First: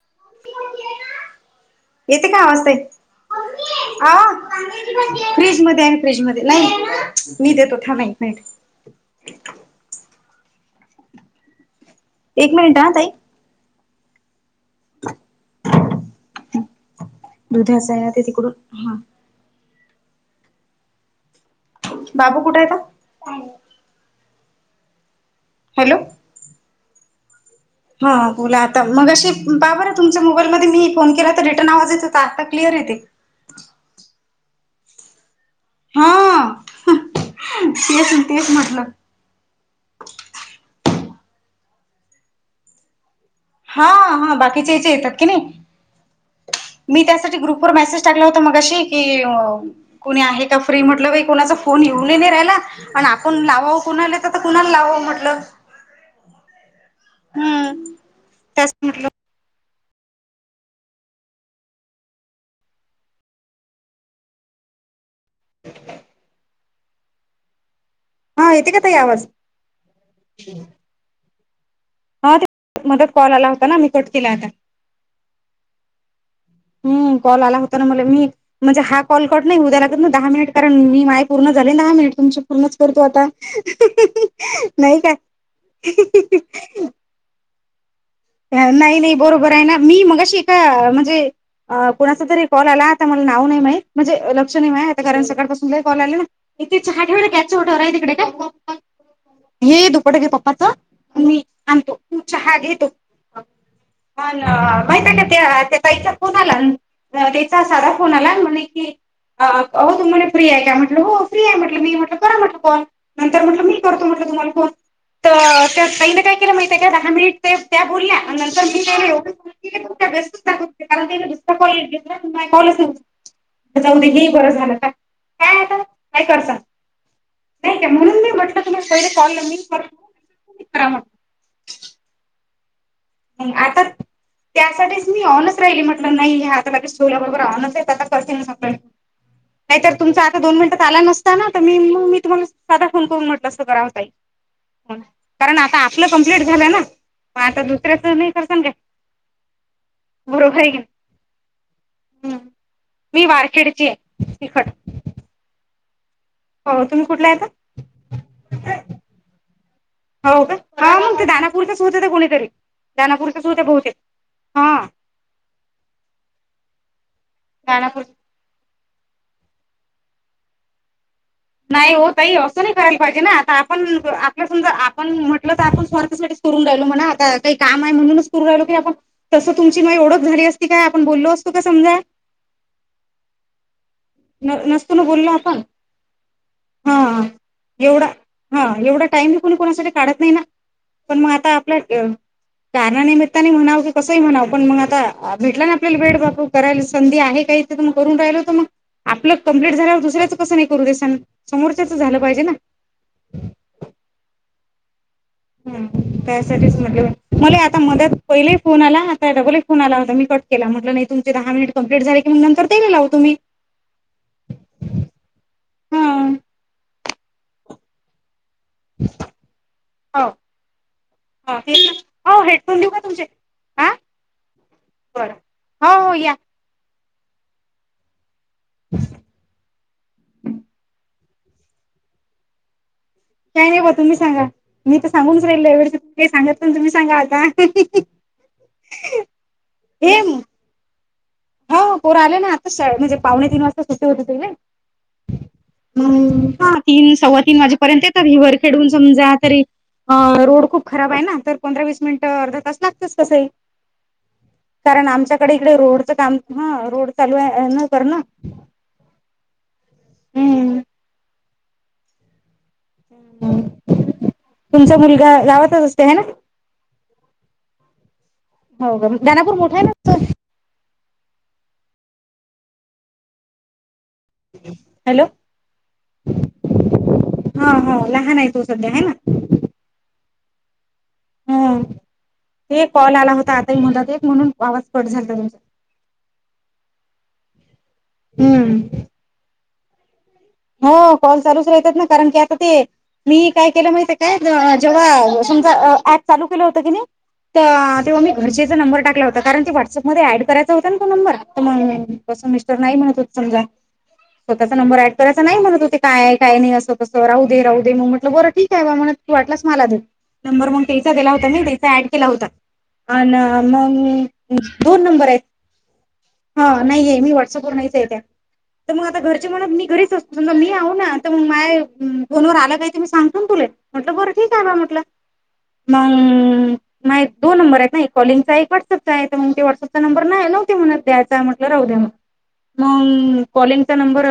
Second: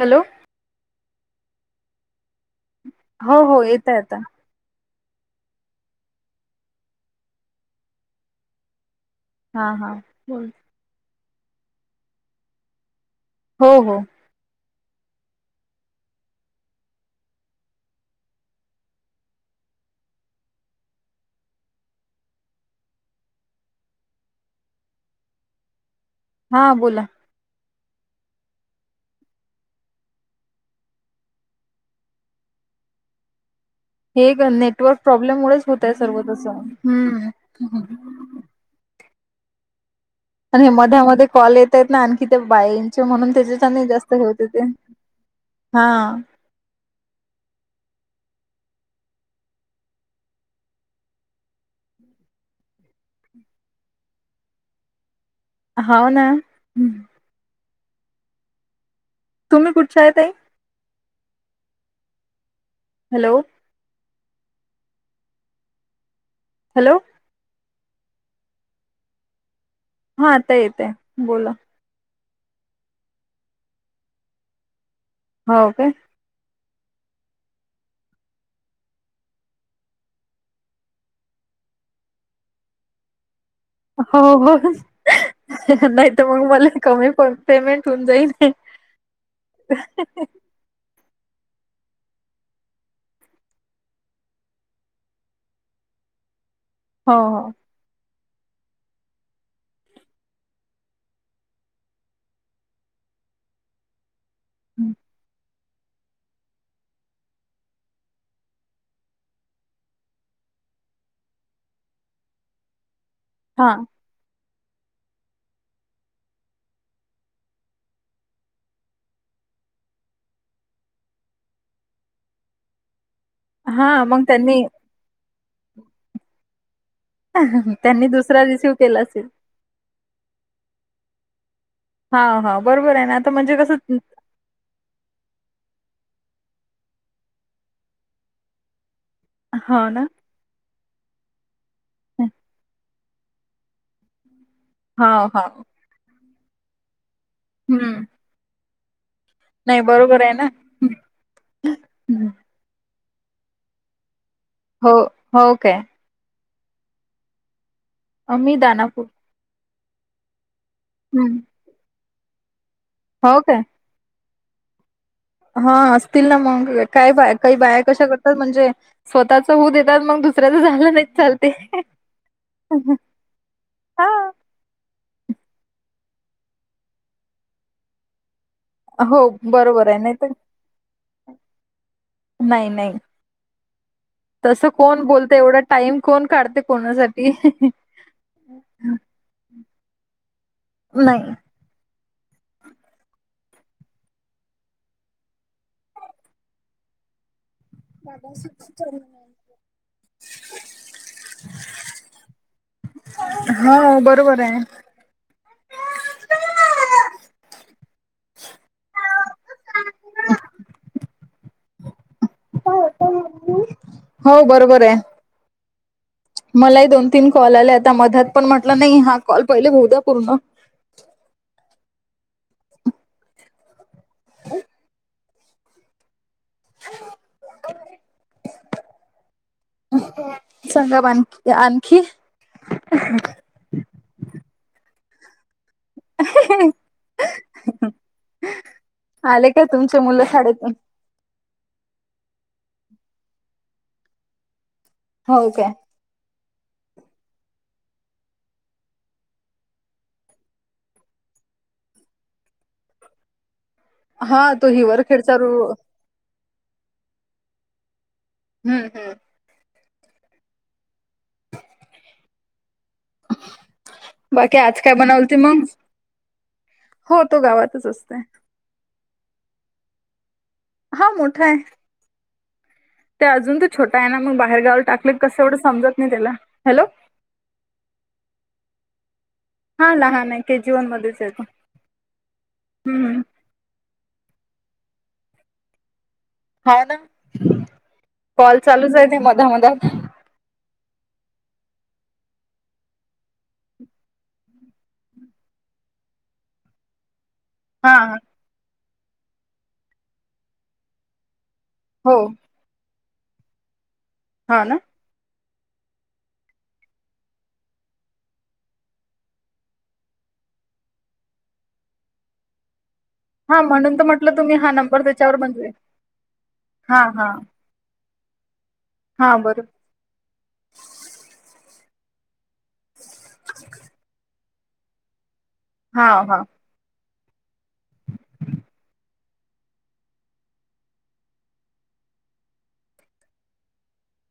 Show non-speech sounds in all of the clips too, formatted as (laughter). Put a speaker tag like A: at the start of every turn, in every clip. A: Hello.
B: येतोय ना आवाज ताई.
A: हो हो येत आता
B: (unintelligible) (unintelligible)
A: होय.
B: एक मिनिट आ ताई.
A: हो हो, फ्कत ऽ
B: दुध असय ना ते तिकडून,, हां. बाबू कुठे आहे त? हॅलो,
A: हां बोला.
B: हां बोला आता, मगाशी पहा बरं, तुमच्या मोबाईलमध्ये मी फोन केला तर रिटर्न आवाजा एत होता,, आता क्लिअरऽ े ते,
A: (inaudible) हे ग, नेटवर्क प्रॉब्लेम मुळच होतय सर्व
B: हा
A: तसं,,, हं.
B: अ,
A: आणि हे मध्यामध्ये कॉल येत आहेत ना आणखी ते बा इंच म्हणूनऽ
B: हा, हा, बाकीचे याचे येतात की नाही,,
A: हा
B: मी त्यासाठी ग्रुपवर मेसेज टाकले होऽ शी,, की कोणी आहे का फ्री म्हटलं, कोणाचा फोन येऊन नाही राला, आपऽ लावावं कुणाला, येत तर कुणाला लावावं म्हंटलं.
A: होाना, ह.
B: हम्,
A: तुम्ही कुठचा आहे ताई? हॅलो.
B: (unintelligible)
A: हॅलो.
B: हा येते का ताई आवाज?
A: हा, आता येत आहे,, बोला.
B: हां ते,, मदत कॉल आला होता ना मी कट केला आता.
A: हो काे
B: हम कॉल आला होता ना मला मी म्हणजे हा कॉल कट नाही होऊ द्या लागत ना दहा मिनिट कारण मी माय पूर्ण चले ना मी तुमच्या पूर्णच करतो आता
A: हो हो
B: नाही काय?
A: नाही तर मग मला कमी प पेमेंट होऊन जाईल
B: नाही नाही बरोबर आहे ना मी मग अशी ए का म्हणजे अ कुणाचा तरी कॉल आला आता मला नाव नाही माहीत म्हणजे लक्ष नाही मा आता कारण सकाळ पाासून का कॉल आले ना इथे चहा
A: हो हो
B: ठेव्याच छोटावर आहे तिकडे का हे येतो पटके पप्पाच मी आणतो तुचा हाग येतो माहि का त्या ताईचा फोन
A: (inaudible)
B: त्याचा साधा फोन आला म्हणे कि अ हो तुम्हाला फ्री आहे काय म्हटलं हो फ्री आहे म्हटलं मी म्हटलं करा म्हटलं कॉल नंतर म्हटलं
A: हा
B: मी करतो म्हटलं तुम्हाला फोन तर त्या साईने काय केलं माहिित आहे का दहा मिनिट ते त्या बोलल्या आणि नंतर मी एवढ त्याेस्टच दा कारणीुस कॉल घेतला तु कॉलच
A: हा मग
B: उदेही बरं
A: त्यांनी
B: झालं का काय आता काय करसा नाहीक आहे
A: त्यांनी
B: म्हणून मी
A: दुसरा
B: म्हटलं
A: रिसीव
B: तुम्ही
A: केला
B: पहिले
A: असेल
B: कॉल न करत करा म्ह
A: हा हा बरोबर आहे ना आता म्हणजे कसं
B: आता त्यासाठीच मी ऑनच राहिली म्हट नाही आता सोला बरोबर आवच आता कसेल आप नाहीत
A: हो ना
B: तुमचा आता दोन मिनिट आला नसता ना तर मी म मी तुम्हाला साध खनून म्हटलं अस करावं का
A: हा हा
B: कारण आता आपलं कंप्लीट झालं ना म आता
A: हम्म
B: कर स ग
A: नाही बरोबर आहे ना
B: हम्म मी वारखेडची आहे तिखट
A: हो हो काय
B: हो तुम्ही कुठला आहेता
A: अ्मी दनापूर
B: हो का मग ते दनापूरचच होत ते कोणीतरी
A: हो
B: दनापुरचच
A: काय
B: होते बहुते हा
A: हा असतील ना मग काय बा काही बाया
B: दानापूर
A: कशा करतात म्हणजे स्वतःच होऊ देतात मग दुसऱ्याच झालं नाही चालते
B: नाही होतही असं नाही करायला पाहिजे ना आता आपण
A: हा
B: आपलं समजा आपण म्हटलं तर आपण स् करून राहिल म्ह आता काही काम आहे म्हणूनच राहिलो की आपण
A: हो
B: तसं तुमची
A: बरोबर
B: मा
A: आहे नाही
B: ओळख
A: तर
B: झाली असती काय आपण बोललो असतो का समजा
A: नाही नाही
B: न
A: तस
B: नसतो
A: कोण
B: ना बोललो
A: बोलत एवढा
B: आपण
A: टाईम कोण काढते
B: हा
A: कोणासाठी
B: का नाही पण म
A: नाही
B: आप कार म्हणा की कस म्हणा पण मग आता भेटला आपल्याला भेट बापू करायला संधी आहे काही गून राग आप कप्ट झा क नाही कर छ समोरच्याच झालं पाहिजे ना
A: हो बरोबर
B: हम्म त्यासाठीच म्हटलं
A: आहे
B: मला आता मदत पहिले फो आला आताडगल फोन आला होता मी कट केला म्हटलं नाही तुम दहा मिनिट कं्प्लीट झाली
A: हो बरोबर आहे
B: हां
A: मलाही दोन तीन कॉल आल्या आता मध्यात पण म्हटला नाही हा कॉल पहिले बह द्या
B: हो
A: पूर्ण
B: हो तेच हो हेडफोन देऊ का तुमचे ह
A: हम
B: बर हो हो या
A: सगा बण ते आणखी
B: काय नाही बा तुम्ही सांगा मी तर सांगूनच राहिल व ते सांगत तुम्ही सांगाल का?
A: आले काय तुमचे
B: हे
A: मुलं शाळेतून?
B: हो पोरं आले ना आता शाळेत म्हणजे पावणे तीन वाजता सुट्टे होते तिकडे
A: हो काय
B: तीन सव्वा तीन वाजे पर्यंते तर हिवर खेडून समजा तरी अ रोड खूप खराब आहे ना तर पंधरा वीस मिनिटं अर्धा तास लागतेच तसही
A: हा तो
B: कारण
A: हिवरखेडचा रो
B: आमच्याकडे इकडे रोड हा रोड चालू आहे अह ना कर ना
A: हम्म हम्म.
B: हम्म.
A: बाकी आज काय
B: तुमचा मुलगा
A: बनवलती मग?
B: गावातच असते है ना.
A: हो तो गावातच असतय.
B: हो का दानापूर मोठा आहे ना च
A: हा मोठा आहे. ते अजून त छोटा आहे ना मग बाहेर गावी टाकले
B: हॅलो
A: कसं एवढं समजत नाही त्याला हॅलो.
B: हा हा लहान आहे तो सध्या आहे ना.
A: हा लहान नाही आहे के जी वन मध्ये
B: हां ते कॉल आला होता आताही म्हणता ते म्हणून आवाज कट झाला तुमचा.
A: हा ना कॉल
B: हम्म
A: चालूच आहे ते मधा मधा
B: हो कॉल चालूच राहतात ना कारण की आता ते मी काय केलं माहिती काय ज अ जेव्हा समजा अ ऍप चालू केलं होतं की नाही
A: हा
B: ता तेव्हा मी घरचेचा नंबर टाकला होता कारण ते व्हॉट्सअपमध्ये ऍड करायचा होता ना तो नंबर त म्हण
A: हो
B: तसं मिस्टर नाही म्हणत होत समजा,
A: हा
B: स्वतःचा
A: ना
B: नंबर एड तसं नाही म्हणत होते काय काय नाही असं कसं राहू दे राहू दे मग म्हटलं बरं ठीक आहे बा म्हणत तू वाटलंस मला दे नंबर मग त्याचा दिला होता मी त्याचा ऍड केला होता. आ
A: हा
B: ना
A: म्हणून तर म्हटलं
B: मंग
A: तुम्ही हा
B: दोन नंबर
A: त्याच्यावर
B: आहेत.
A: म्हणजे
B: हा नाहीये मी व्हॉट्सअप वर नाहीच त्या. तर मग आता
A: हा
B: घरचे
A: बरोबर
B: म्हणत मी घरीच असतो ना मी आहो ना तर मग माय फोनवर आला काही ते मी सांगतो तुला म्हटलं बरं ठीक आहे बा म्हटलं
A: हा हा
B: मंग मायेत दो नंबर आहेत ना एक कॉलिंगचा वॉटसअपचा आहे तर मग ते व्हॉट्सअपचा नंबर नाय नव्हत्या म्हणत द्यायचाय म्हटलं राहू दया. मंग कॉलिंगचा नंबर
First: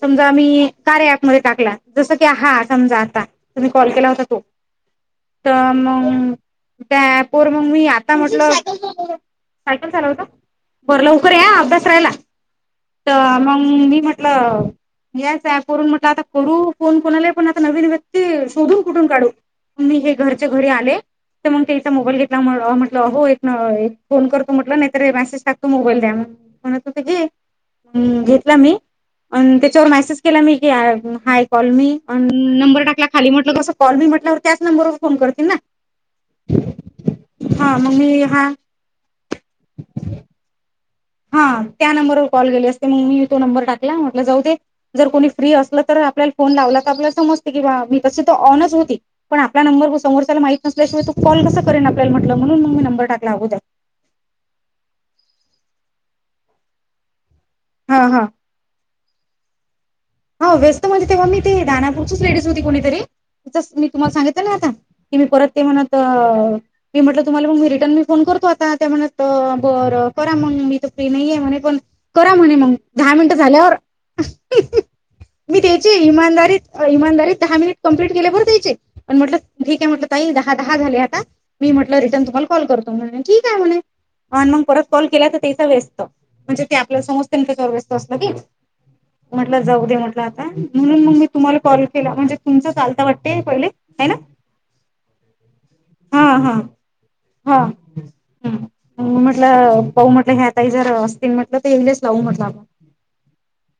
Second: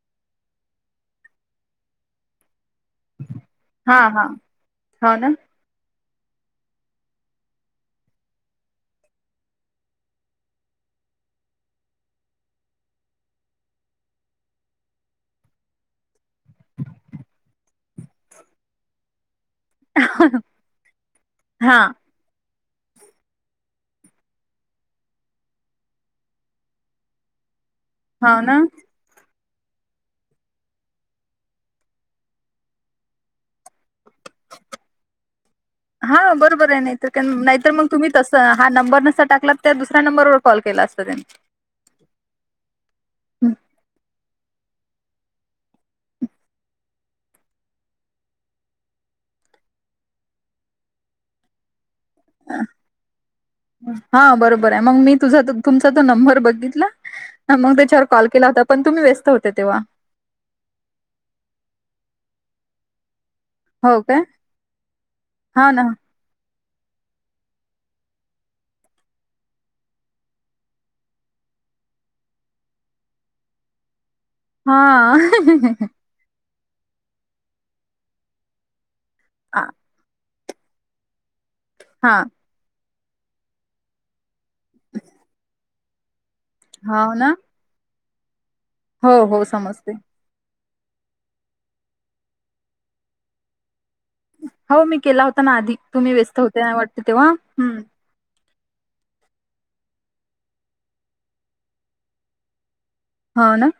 B: समजा आम्ही कार्या ऐप मध्ये टाकला जसं की हात समजा आता तुम्ही कॉल
A: हा
B: केला होता
A: हा
B: तो
A: हो ना
B: तर मग त्या पोरं मग मी आता म्हटलं बरं लवकर या अभ्यास राहिला तर मग मी म्हटलं यास ऍप वरून म्हटलं आता करू फोन कोणाला पण आता नवीन व्यक्ती शोधून कुठून काढू? मी हे घरच्या घरी आले तर मग
A: हा
B: त्याचा मोबाइल घेतला म्हण तव्हा म्हटलं हो एक न अ एक फोन करतो म्हटलं नाहीतर हे मेसेज टाकतो मोबाईल द्या म्हणत होते ते घे हम्म,
A: हो ना
B: घेतला मी अन त्याच्यावर मेसेज केला मी की आ हाय कॉल मी नंबर टाकला खाली म्हटलं कसं कॉल मी म्हटल्यावर त्याच नंबरवर फोन करते ना.
A: हा बरोबर आहे नाहीतर कन नाहीतर मग तुम्ही तसं हा नंबर नुस्ता टाक ला त्या दुसऱ्या नंबर कॉल केलास.
B: हा त्या नंबरवर कॉल केली असते मग मी तो
A: हं.
B: नंबर टाकला म्हटलं जाऊ दे जर कोणी फ्री असला तर आपल्याला फोन लावला तर आपला समजते की बा मी तसं त ऑनच होती पण आपल्याला नंबर व समस्याला माहित नसल्या शिवाय तू कॉल कसं करेन आ
A: हा बरोबर आहे मग मी तुझा तो तुमचा तो नंबर बघितला मग त्याच्यावर
B: हा हा
A: कॉल केला होता पण तुम्ही व्यस्त होते तेव्हा.
B: हो व्यस्त म्हण तेव्हा मी ते दानापूरच लेडीज होती कोणीतरी त मी
A: हो
B: तुम्हाला
A: काय
B: सांगितलं ना आता की मी परत ते
A: हा ना
B: म्हणत मी म्हटलं तुम्हाला मग मी रिटर्न मी फोन करतो आता त्या म्हणत बरं करा मग मी तर फ्री नाही आहेे म्हणे पण करा म्हणे मग दहा मिनटं झाल्यावर
A: हा
B: मी द्याचे इमानदारीत इमानदारीत दहा मिनिट कं्प्लीट केले बर द्यायचे पण म्हटलं
A: आ,
B: ठीक आहे म्हटलं ताई दहा दहा झाले आता मी म्हटलं
A: हा
B: रिटर्न तुम्हाला कॉल करतो ठीक आहे म्हणे मग परत कॉल केला तर तेसा वस्त म्हणजे ते आपल्या
A: हो ना
B: समस्त्यांच गरवेस्चत असलं की
A: हो हो
B: म्हटलं जाऊ
A: समजते
B: दे म्हटलं म्हणून मग मी तुम्हाला कॉल केला म्हणजे तुमचं चालता वाटतेय पहिले आहे ना
A: हो मी केला होता ना आधिक तुम्ही
B: हा
A: व्यस्त होते ना वाटते तेव्हा हम्
B: ह म्हटलं पाह म्हटलं हे आताई जर असतील म्हटलं तर येईलेच लावू म्हटलं आपण
A: हा ना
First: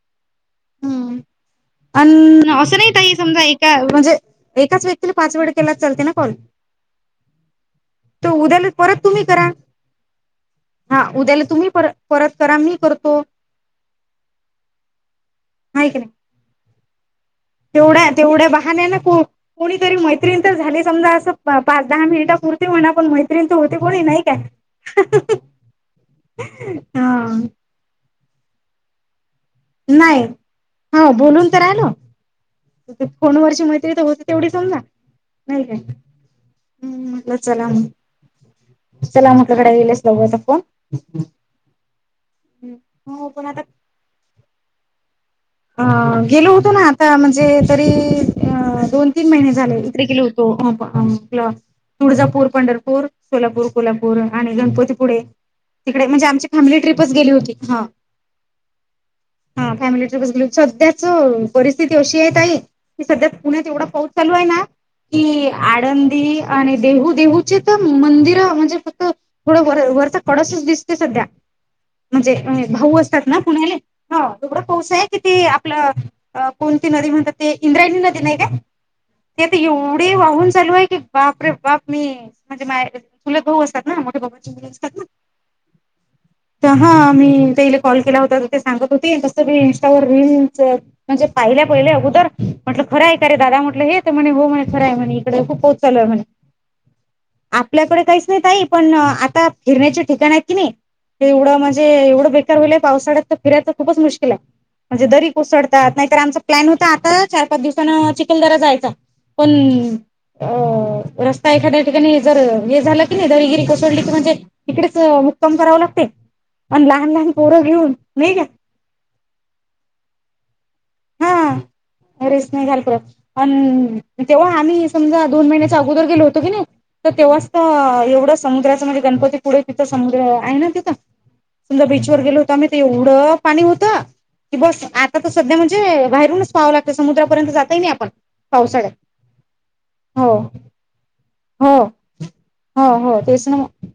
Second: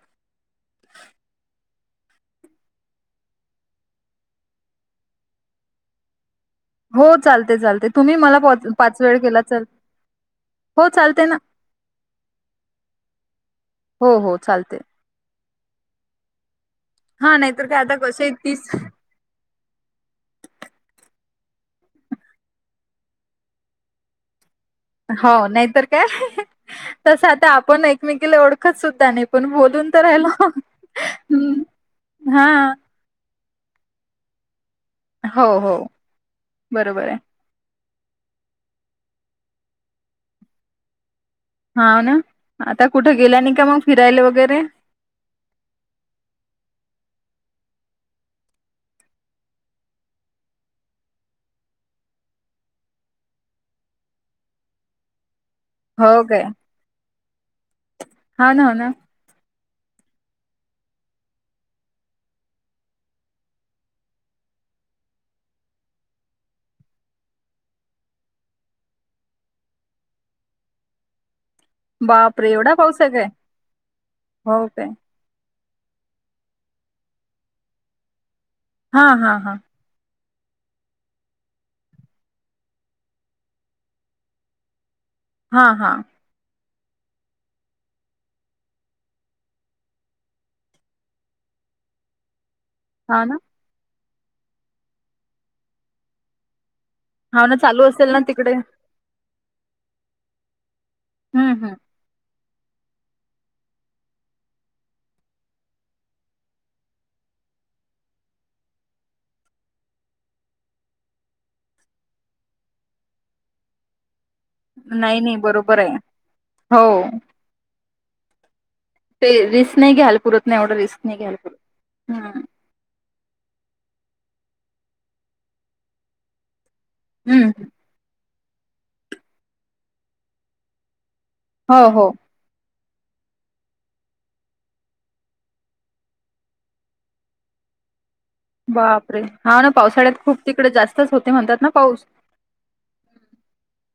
B: अ असं नाही काई समजा एका म्हणजे एकाच व्यक्तीला पाच वेळ केला चालते ना कॉल
A: हो चालते चालते तुम्ही
B: तो
A: मला
B: उद्याला
A: पाच
B: परत
A: वेळ
B: तुम्ही
A: केला
B: करा
A: चल
B: हा उद्याला तुम्ही पर परत करा मी करतो
A: हो हो चालते
B: नाहीक
A: हा नाहीतर काय आता
B: तेवढ्या
A: कसे आहेत
B: तेवढ्या
A: तीस
B: बहान ना कोणीतरी मैत्रीण तर झाले समजा असं पाच दहा मिनिटापुरती म्हणा पण मैत्रिणी तर होती कोणी नाही काय
A: हो नाहीतर काय तस
B: हा
A: आता आपण एकमेकीला ओळखत सुद्धा नाही पण बोलून तर
B: नाही
A: राल हा
B: फोन ववरची मैत्री तर होते तेवढी सांमा
A: हो
B: नाही काय
A: हो बरोबर आहे
B: हम् चला चलामकडे येईलच लघयचा फोन
A: हा ना आता कुठं
B: हो
A: गेला
B: पण
A: नाही
B: आता
A: का मग फिरायला वगैरे (inaudible)
B: अ गेलो होतो ना आता म्हणजे तरी दोन तीन महिने झाले तरी गेलो होतो तुळजापूर पंढरपूर सोलापूर कोल्हापूर आणि गणपतीपुळे तडे
A: हो
B: म्हणजे
A: काय
B: आमची फॅमिली टपच गेली होतीम
A: हा ना हो ना
B: सध्याच परिस्थिती अशी आहे त आई की सध्या पुण्यात एवढा पाऊस चालू आहे ना कि आळंदी आणि देहू देहूचे तर मंदिर म्हणजे फक्त थोडं बर वरचा कडसच दिसतो सध्या म्हणजे
A: बापरे एवढा
B: भाऊ
A: पाऊस आहे
B: असतात
A: काय
B: ना पुण्याले ह दोडं
A: हो काय
B: पासाय आप कोणती नदी म्हणतात ते इंद्रायणी नदी नाही का
A: हा हा हा
B: ते एवढे होन चालू आहे की बाप रे बाप मी म्हणजे मा तुले भाऊ असतात ना मोठ्या भाऊची मु असतात
A: हा हा
B: तर हा मी त्या इला कॉल केला होता तर ते सांगत होते तसं मी र म्हणजे पाहिल्या पहिले अगोदर म्हटलं खरं ऐ
A: हा
B: का रे
A: ना
B: दादा म्हटलं हे म्हणे हो म्हणे खर आहे म्हण इकडे खूप पोहोचालय म्हणे
A: हा ना चालू
B: आपल्याकडे
A: असेल ना
B: काहीच नाही
A: तिकडे
B: तई पण आता फिरण्याचे ठिकाण आहेत कि नाही ते
A: हम्म
B: एवढं
A: हम्म
B: म्हणजे एवढं बे य पावसा्या तर फिरायचं खूपच मुश्कल आहे म्हणजे दरी कोसळतात नाही तर आमचा प्लॅन होता आता चार पाच दिवसाांन चिखलदरा जायचा पण अ रस्ता एखाद्या ठिकाणी जर हे झाला की नाही दरगिरी कोसळली की म्हणजे इिकडेच
A: नाही नाही
B: मुक्काम कराव
A: बरोबर आहे
B: लागते पण
A: हो
B: लहान लहान पोरं घेऊन नाही घ्या
A: ते रिस्क नाही घ्यायला पुरत नाही एवढं रिस्क नाही घ्याय पुरत
B: अं तेव्हा आम्ही समजा दोन महिन्याच्या अगोदर गेलो होतो की नाही तर तेव्हाच
A: हम्म
B: तर एवढं समुद्राचं म्हणजे गणपती पुढे तिथं समुद्र आहे ना तिथं.
A: हो
B: समजा
A: हो
B: बीचवरर गेलो होत म ते एवढं पाणी होत की बस आता तर सध्या म्हणजे. बाहेरूनच पावं लागतं समुद्रापर्यंत जाताय नाही आपण पावसाळ्यात
A: बापरे हा ना पावसाळ्यात
B: हो
A: खूप तिकडे जास्तच होते म्हणतात ना
B: हो
A: पाऊस
B: हो हो तेच ना मग.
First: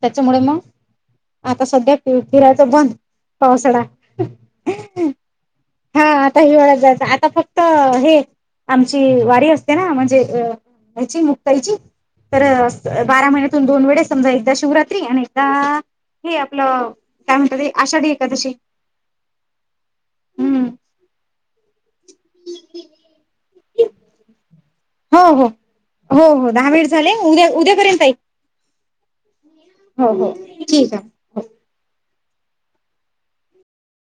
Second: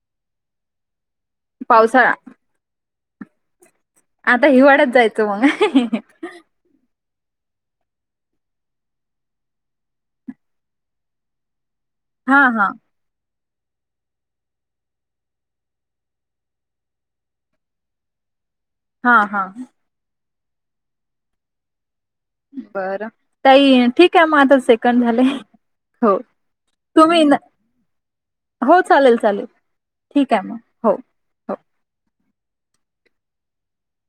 B: त्याच्यामुळे मग आता सध्या
A: पावसाळा
B: फिरायचं बंद. पावसाळा
A: आता हिवाळ्यात जायचं मग
B: हा आता हिवाळ्यात जायच आता आता फक्त हे आमची वारी असते ना म्हणजे ह्याची मुक्ताईची
A: हा
B: तर
A: हा
B: बारा महिन्यातून दोन वेळे समजा एकदा. शिवरात्री आणि एकदा हे आपलं काय म्हणत ते आषाढी एखकादशी
A: हा हा.
B: हम्म.
A: बरं तई ठीक आहे मग आता सेकंड झाले हो.
B: हहा वर झाले
A: तुम्ही न-
B: उद्या उद्यापर्यंतई
A: हो चालेल चालेल ठीक आहे मग हो हो